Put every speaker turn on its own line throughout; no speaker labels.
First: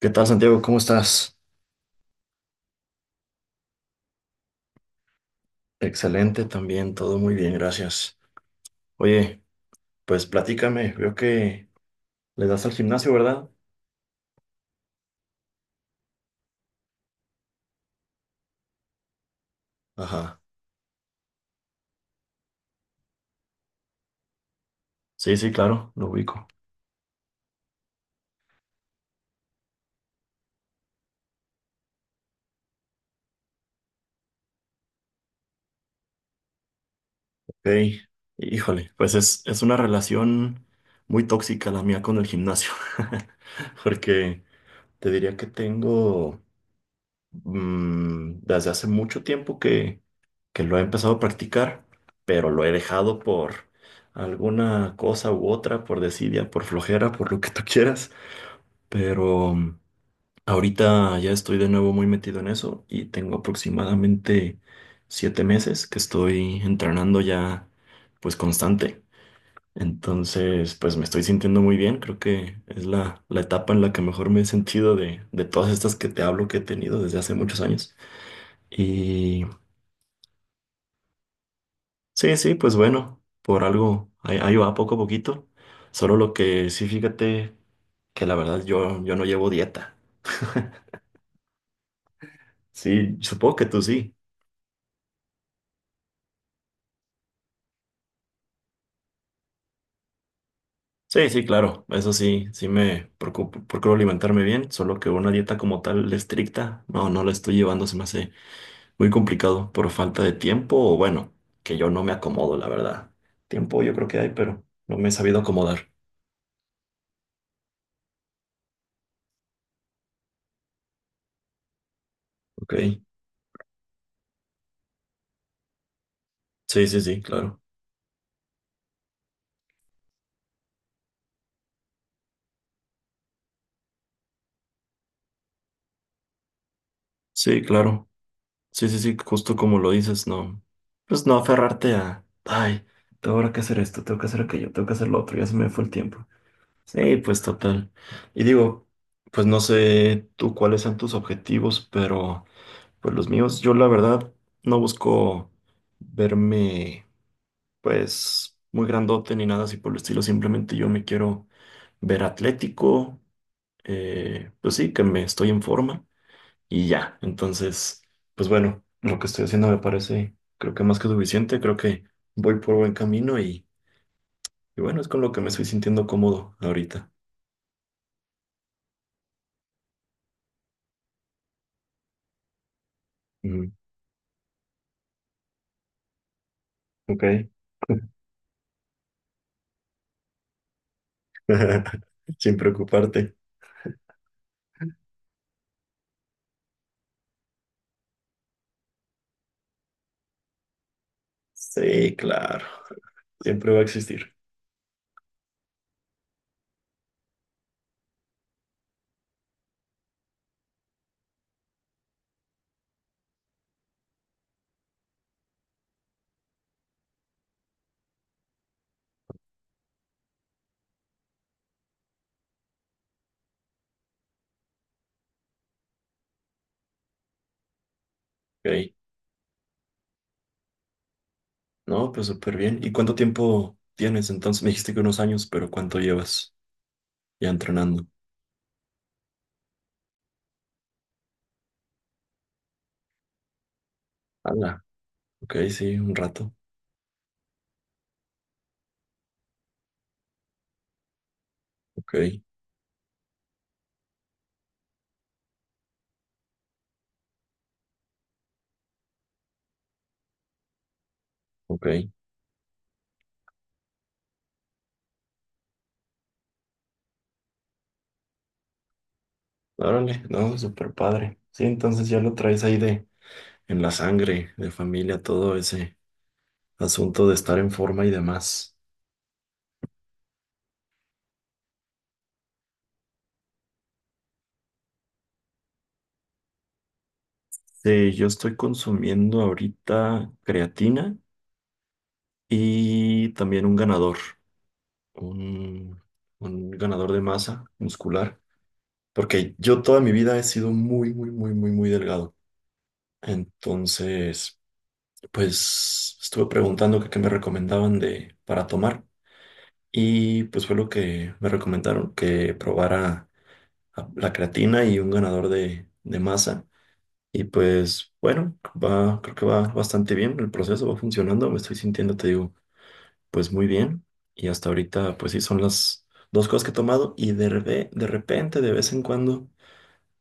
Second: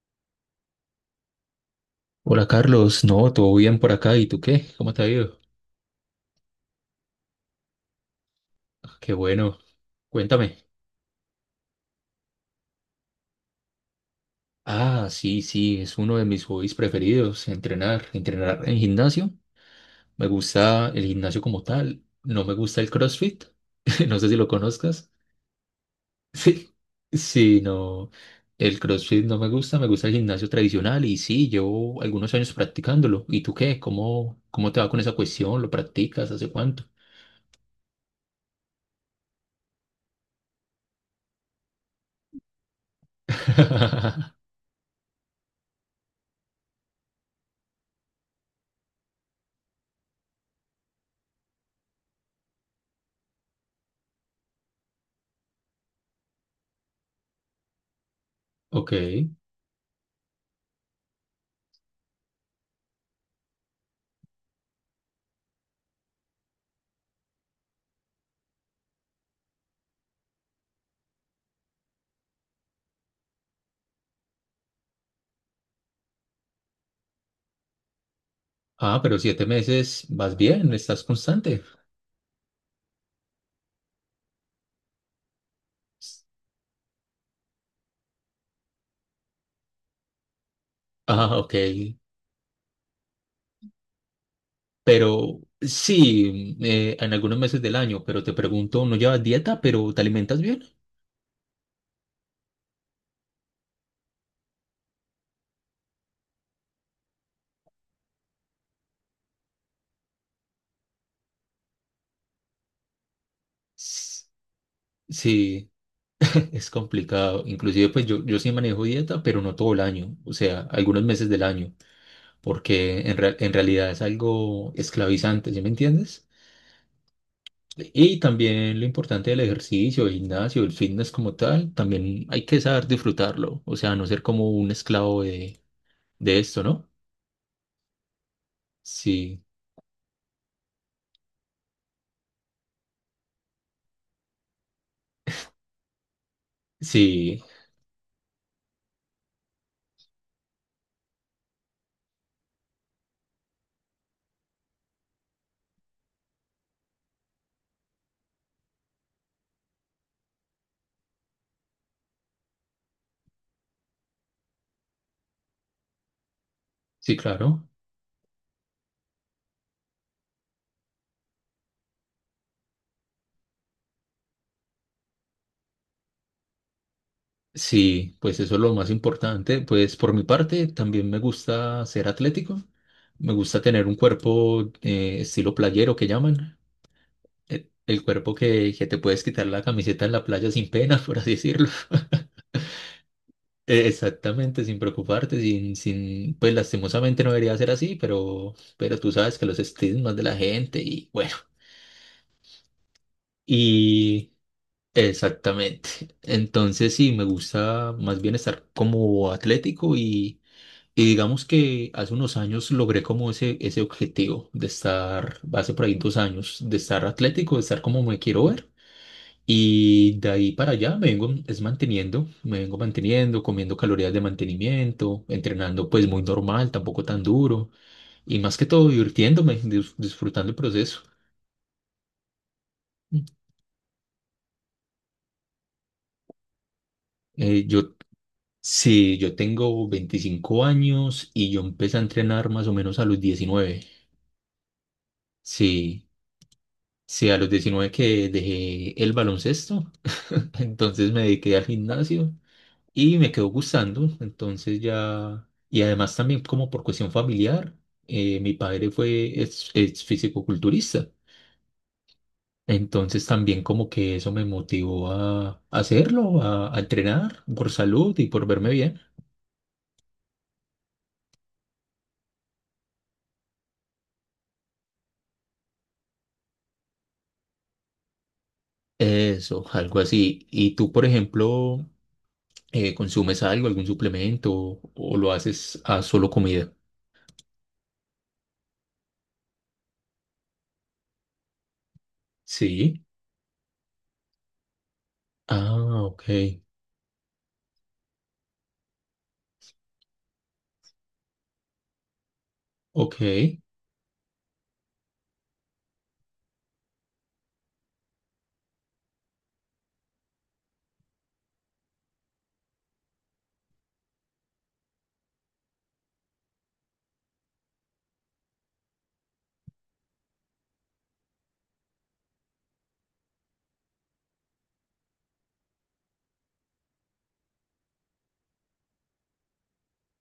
¿Qué tal, Santiago? ¿Cómo estás?
Hola Carlos, no, todo bien por acá. ¿Y tú qué? ¿Cómo te ha ido?
Excelente también, todo muy bien, gracias.
Ah, qué
Oye,
bueno.
pues
Cuéntame.
platícame, veo que le das al gimnasio, ¿verdad?
Ah, sí, sí, es uno de mis hobbies preferidos, entrenar, entrenar en gimnasio. Me
Ajá.
gusta el gimnasio como tal. No me gusta el CrossFit. No sé si lo conozcas.
Sí, sí, claro, lo ubico.
Sí, sí, no. El CrossFit no me gusta, me gusta el gimnasio tradicional y sí, llevo algunos años practicándolo. ¿Y tú qué? ¿Cómo te va con esa cuestión? ¿Lo practicas? ¿Hace cuánto?
Ok. Híjole, pues es una relación muy tóxica la mía con el gimnasio, porque te diría que tengo desde hace mucho tiempo que lo he empezado a practicar, pero lo he dejado por alguna cosa u otra, por desidia, por flojera, por lo que tú quieras.
Ok.
Pero ahorita ya estoy de nuevo muy metido en eso y tengo aproximadamente 7 meses que estoy entrenando ya pues constante. Entonces, pues me estoy sintiendo muy bien. Creo que es la etapa en la que mejor me he sentido de todas estas que te hablo que he tenido desde hace muchos años.
Ah, pero
Y
7 meses vas bien, estás constante.
sí, sí, pues bueno, por algo ahí, ahí va poco a poquito. Solo lo que sí, fíjate que la verdad yo no llevo dieta.
Ah, ok.
Sí, supongo que tú sí.
Pero sí, en algunos meses del año, pero te pregunto, ¿no llevas dieta, pero te alimentas bien?
Sí, sí, claro, eso sí, sí me preocupo, procuro alimentarme bien, solo que una dieta como tal estricta, no, no la estoy llevando, se me hace muy complicado por falta de tiempo o bueno, que yo no me acomodo, la verdad. Tiempo yo creo que hay,
S-
pero no me he sabido
Sí,
acomodar.
es complicado. Inclusive, pues yo sí manejo dieta, pero no todo el año, o sea, algunos meses del año,
Ok,
porque en realidad es algo esclavizante, ¿sí me entiendes?
sí, sí, sí, claro.
Y también lo importante del ejercicio, el gimnasio, el fitness como tal, también hay que saber disfrutarlo, o sea, no ser como un esclavo de esto, ¿no?
Sí, claro. Sí, sí, sí,
Sí,
justo como lo dices, no. Pues no aferrarte a, ay, tengo ahora que hacer esto, tengo que hacer aquello, tengo que hacer lo otro, ya se me fue el tiempo. Sí, pues
sí,
total. Y digo, pues no sé tú cuáles sean tus objetivos, pero pues los míos, yo la verdad no busco verme pues muy grandote ni nada así por el estilo, simplemente yo me quiero ver atlético, pues sí, que me estoy en forma y
sí,
ya.
claro.
Entonces, pues bueno, lo que estoy haciendo me parece, creo que más que suficiente, creo que voy por buen camino y bueno, es con lo que me estoy sintiendo cómodo ahorita.
Sí, pues eso es lo más importante. Pues por mi parte, también me gusta ser atlético, me gusta
Ujú.
tener un cuerpo, estilo playero que llaman,
Ok.
el cuerpo que te puedes quitar la camiseta en la playa sin pena, por así decirlo.
Sin preocuparte.
Exactamente, sin preocuparte, sin, pues lastimosamente no debería ser así, pero tú sabes que los estigmas de la gente y bueno,
Sí, claro. Siempre va a
y
existir.
exactamente. Entonces sí, me gusta más bien estar como atlético y digamos que hace unos años logré como ese objetivo de estar, hace por ahí 2 años, de estar atlético, de estar como me quiero ver. Y de ahí para allá me vengo es manteniendo, me vengo manteniendo, comiendo calorías de mantenimiento, entrenando pues muy normal, tampoco tan duro, y más que todo
Ok.
divirtiéndome, disfrutando el proceso.
No, pues súper bien. ¿Y cuánto
Mm.
tiempo tienes entonces? Me dijiste que unos años, pero ¿cuánto llevas ya
Eh, yo,
entrenando?
sí, yo tengo 25 años y yo empecé a entrenar más o menos a los 19.
Hala. Ok, sí,
Sí,
un rato.
sí, a los 19 que dejé el baloncesto, entonces me dediqué al gimnasio
Ok,
y me quedó gustando, entonces ya, y además también como por cuestión familiar, mi padre fue ex fisicoculturista,
ok.
entonces también como que eso me motivó a, hacerlo, a entrenar por salud y por verme bien,
Órale, no, súper padre. Sí, entonces ya lo traes ahí de en la sangre, de familia, todo ese asunto de estar en forma y demás.
eso, algo así. ¿Y tú, por ejemplo, consumes algo, algún suplemento o lo haces a solo comida?
Sí, yo estoy consumiendo ahorita creatina
Sí.
y también un ganador. un,
Ah, ok,
un ganador de masa muscular, porque yo toda mi vida he sido muy, muy, muy, muy, muy delgado.
ok.
Entonces, pues estuve preguntando que qué me recomendaban de, para tomar y pues fue lo que me recomendaron, que probara la creatina y un ganador de masa. Y pues bueno, va, creo que va bastante bien el proceso, va funcionando, me estoy sintiendo, te digo. Pues muy bien. Y hasta ahorita, pues sí, son las dos cosas que he tomado y de, de repente, de vez en cuando,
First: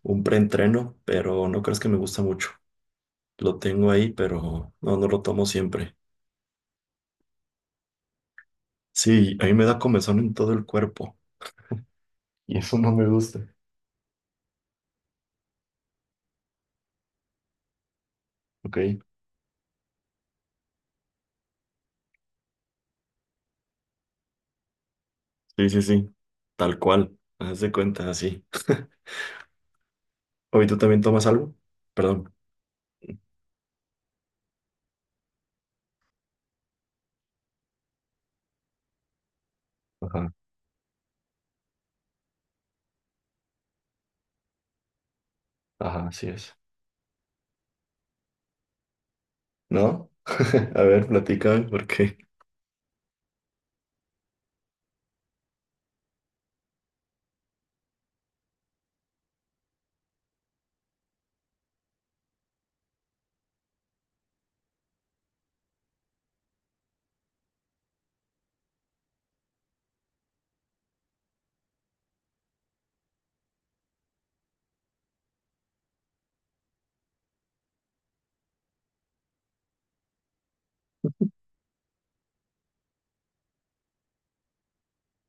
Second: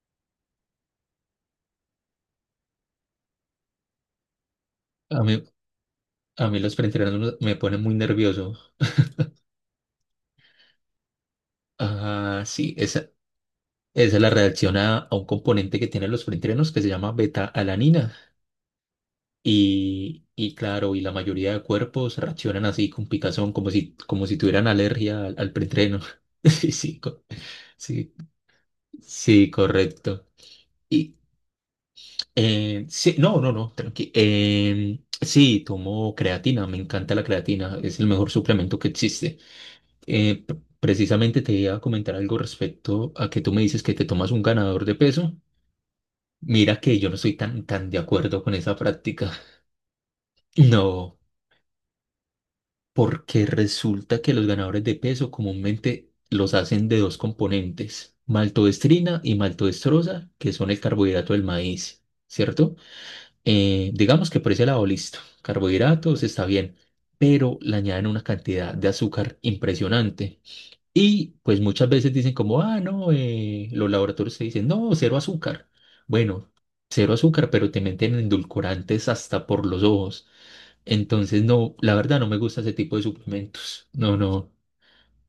un preentreno, pero no crees que me gusta mucho. Lo tengo ahí, pero no, no
A
lo
mí,
tomo siempre.
a mí los preentrenos me ponen muy nervioso.
Sí, a mí me da comezón en todo el cuerpo
Ah,
y
sí,
eso no me gusta.
esa es la reacción a un componente que tienen los preentrenos que se llama beta-alanina.
Ok.
Y claro, y la mayoría de cuerpos reaccionan así con picazón, como si tuvieran alergia al
Sí, sí,
preentreno.
sí.
Sí,
Tal
sí,
cual. Haz de cuenta,
sí,
así.
sí, correcto.
¿Hoy tú también
Y
tomas algo? Perdón.
sí, no, no, no, tranqui. Sí, tomo creatina, me encanta la creatina, es el mejor suplemento que existe.
Ajá,
Eh, p- Precisamente te iba a comentar algo respecto a que tú me dices que te tomas un ganador de peso.
ajá, así es.
Mira que yo no estoy tan, tan de acuerdo con esa práctica.
¿No? A ver,
No,
platícame por qué.
porque resulta que los ganadores de peso comúnmente los hacen de dos componentes, maltodextrina y maltodextrosa, que son el carbohidrato del maíz, ¿cierto? Digamos que por ese lado listo, carbohidratos está bien, pero le añaden una cantidad de azúcar impresionante. Y pues muchas veces dicen como, ah, no, los laboratorios te dicen, no, cero azúcar. Bueno, cero azúcar, pero te meten endulcorantes hasta por los ojos. Entonces, no, la verdad no me gusta ese tipo de suplementos. No, no,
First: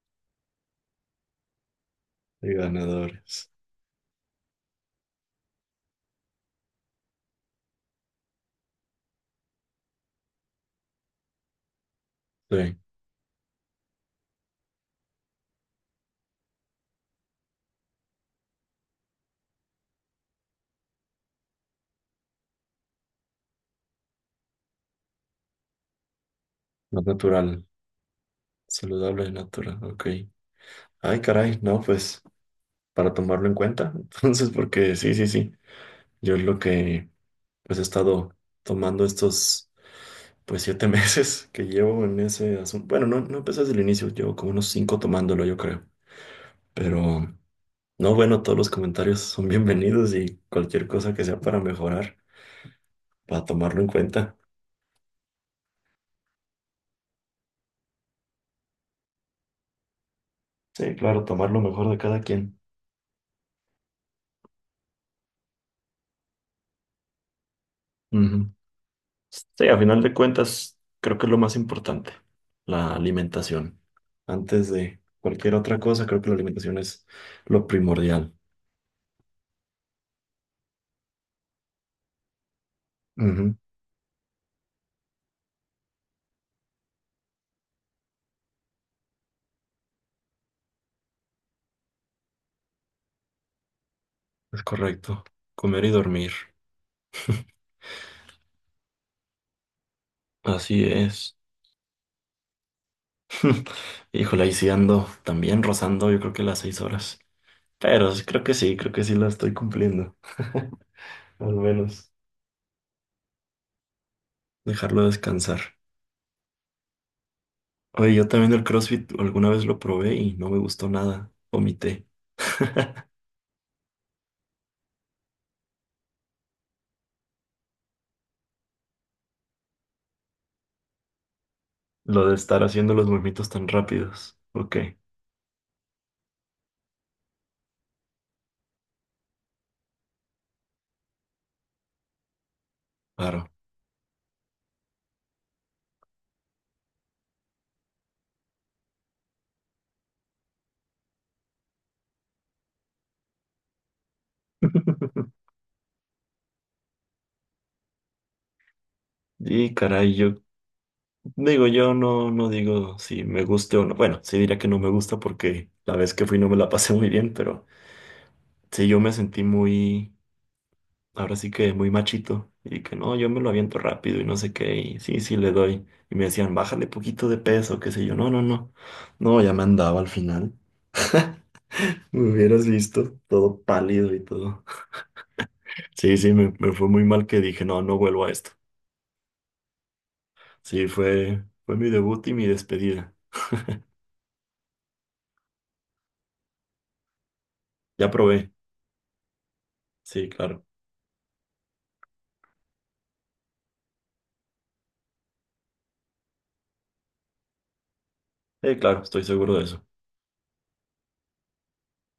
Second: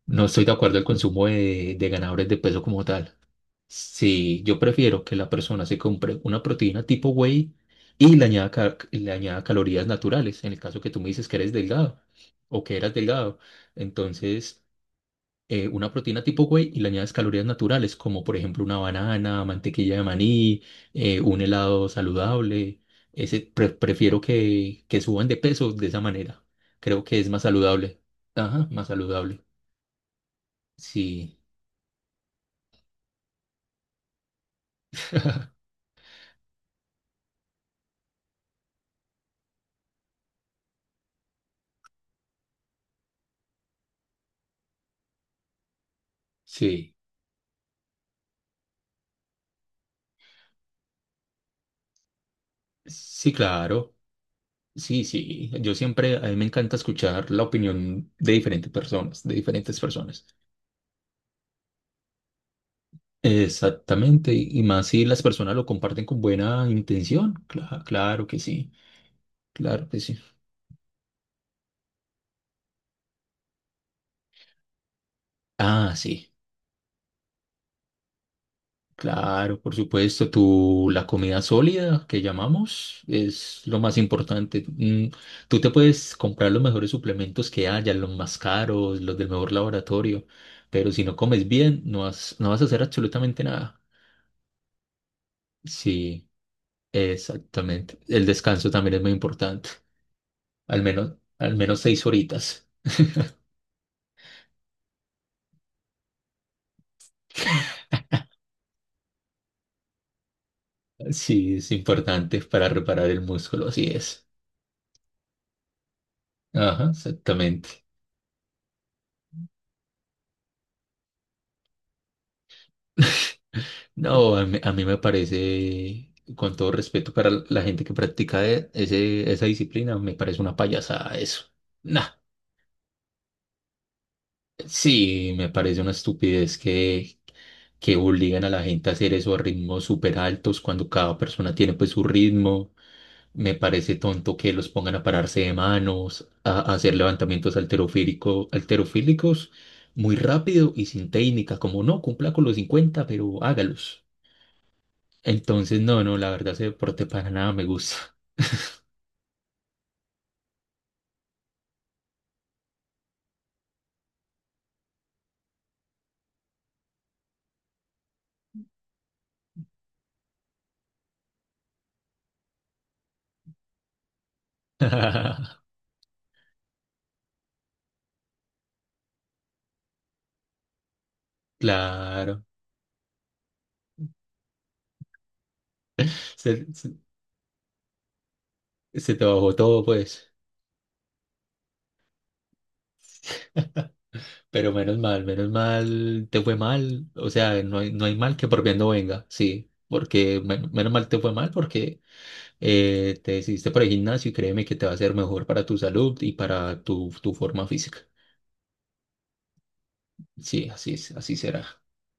no estoy de acuerdo al consumo de ganadores de
De
peso como tal.
ganadores.
Sí, yo prefiero que la persona se compre una proteína tipo whey y le añada calorías naturales, en el caso que tú me dices que eres delgado o que
Sí,
eras delgado. Entonces una proteína tipo whey y le añades calorías naturales, como por ejemplo una banana, mantequilla de maní, un helado saludable. Prefiero que, suban de peso de esa manera. Creo
más
que es más
natural.
saludable. Ajá, más
Saludable y
saludable.
natural, ok. Ay,
Sí.
caray, no, pues para tomarlo en cuenta. Entonces, porque sí, sí, sí. Yo es lo que pues he estado tomando estos pues 7 meses que llevo en ese asunto. Bueno, no, no empecé desde el inicio, llevo como unos cinco tomándolo, yo creo.
Sí,
Pero no, bueno, todos los comentarios son bienvenidos y cualquier cosa que sea para mejorar,
sí,
para tomarlo en
claro.
cuenta.
Sí, sí. Yo siempre, a mí me encanta escuchar la opinión de diferentes personas, de diferentes personas.
Sí, claro, tomar lo mejor de cada quien.
Exactamente. Y más si las personas lo comparten con buena intención. Claro que
Ujú.
sí.
Sí, a
Claro que
final de
sí.
cuentas, creo que es lo más importante, la alimentación. Antes de cualquier otra
Ah,
cosa, creo que
sí,
la alimentación es lo primordial.
claro, por supuesto. La comida sólida que llamamos
Ujú.
es lo más importante. Tú te puedes comprar los mejores suplementos que haya, los más caros, los del mejor laboratorio, pero si no comes bien, no vas a hacer absolutamente nada.
Es correcto. Comer y
Sí,
dormir.
exactamente. El descanso también es muy importante. Al
Así
menos,
es.
al menos 6 horitas.
Híjole, ahí sí ando también rozando, yo creo que las 6 horas. Pero creo que sí la estoy cumpliendo. Al
Sí, es
menos
importante para reparar el músculo, así es.
dejarlo descansar.
Ajá, exactamente.
Oye, yo también el CrossFit alguna vez lo probé y no me gustó nada. Omité.
No, a mí me parece, con todo respeto para la gente que practica esa disciplina, me parece una payasada eso. Nah,
Lo de estar haciendo los movimientos tan rápidos. Ok.
sí, me parece una estupidez que, obligan a la gente a hacer eso a ritmos súper altos cuando cada persona tiene pues su ritmo.
Claro.
Me parece tonto que los pongan a pararse de manos, a hacer levantamientos alterofílicos muy rápido y sin técnica, como no, cumpla con los 50 pero hágalos. Entonces, no, no, la verdad ese deporte para nada me gusta.
Y caray, yo digo, yo no, no digo si me guste o no. Bueno, sí diría que no me gusta porque la vez que fui no me la pasé muy bien, pero sí yo me sentí muy, ahora sí que muy machito y que no, yo me lo aviento rápido y no sé qué, y sí, sí le doy. Y me decían, bájale poquito de peso, qué sé yo. No, no, no. No, ya me andaba al final. Me
Claro,
hubieras visto todo pálido y todo. Sí, sí,
se,
me fue
se-
muy mal que dije, no, no vuelvo a esto.
se te bajó todo, pues.
Sí, fue mi debut y mi despedida.
Pero menos mal te fue mal. O sea, no hay, no
Ya
hay mal que
probé.
por bien no venga, sí.
Sí,
Porque
claro.
menos mal te fue mal porque te decidiste por el gimnasio y créeme que te va a ser mejor para tu salud y para tu forma física.
Claro, estoy seguro de eso.
Sí, así será.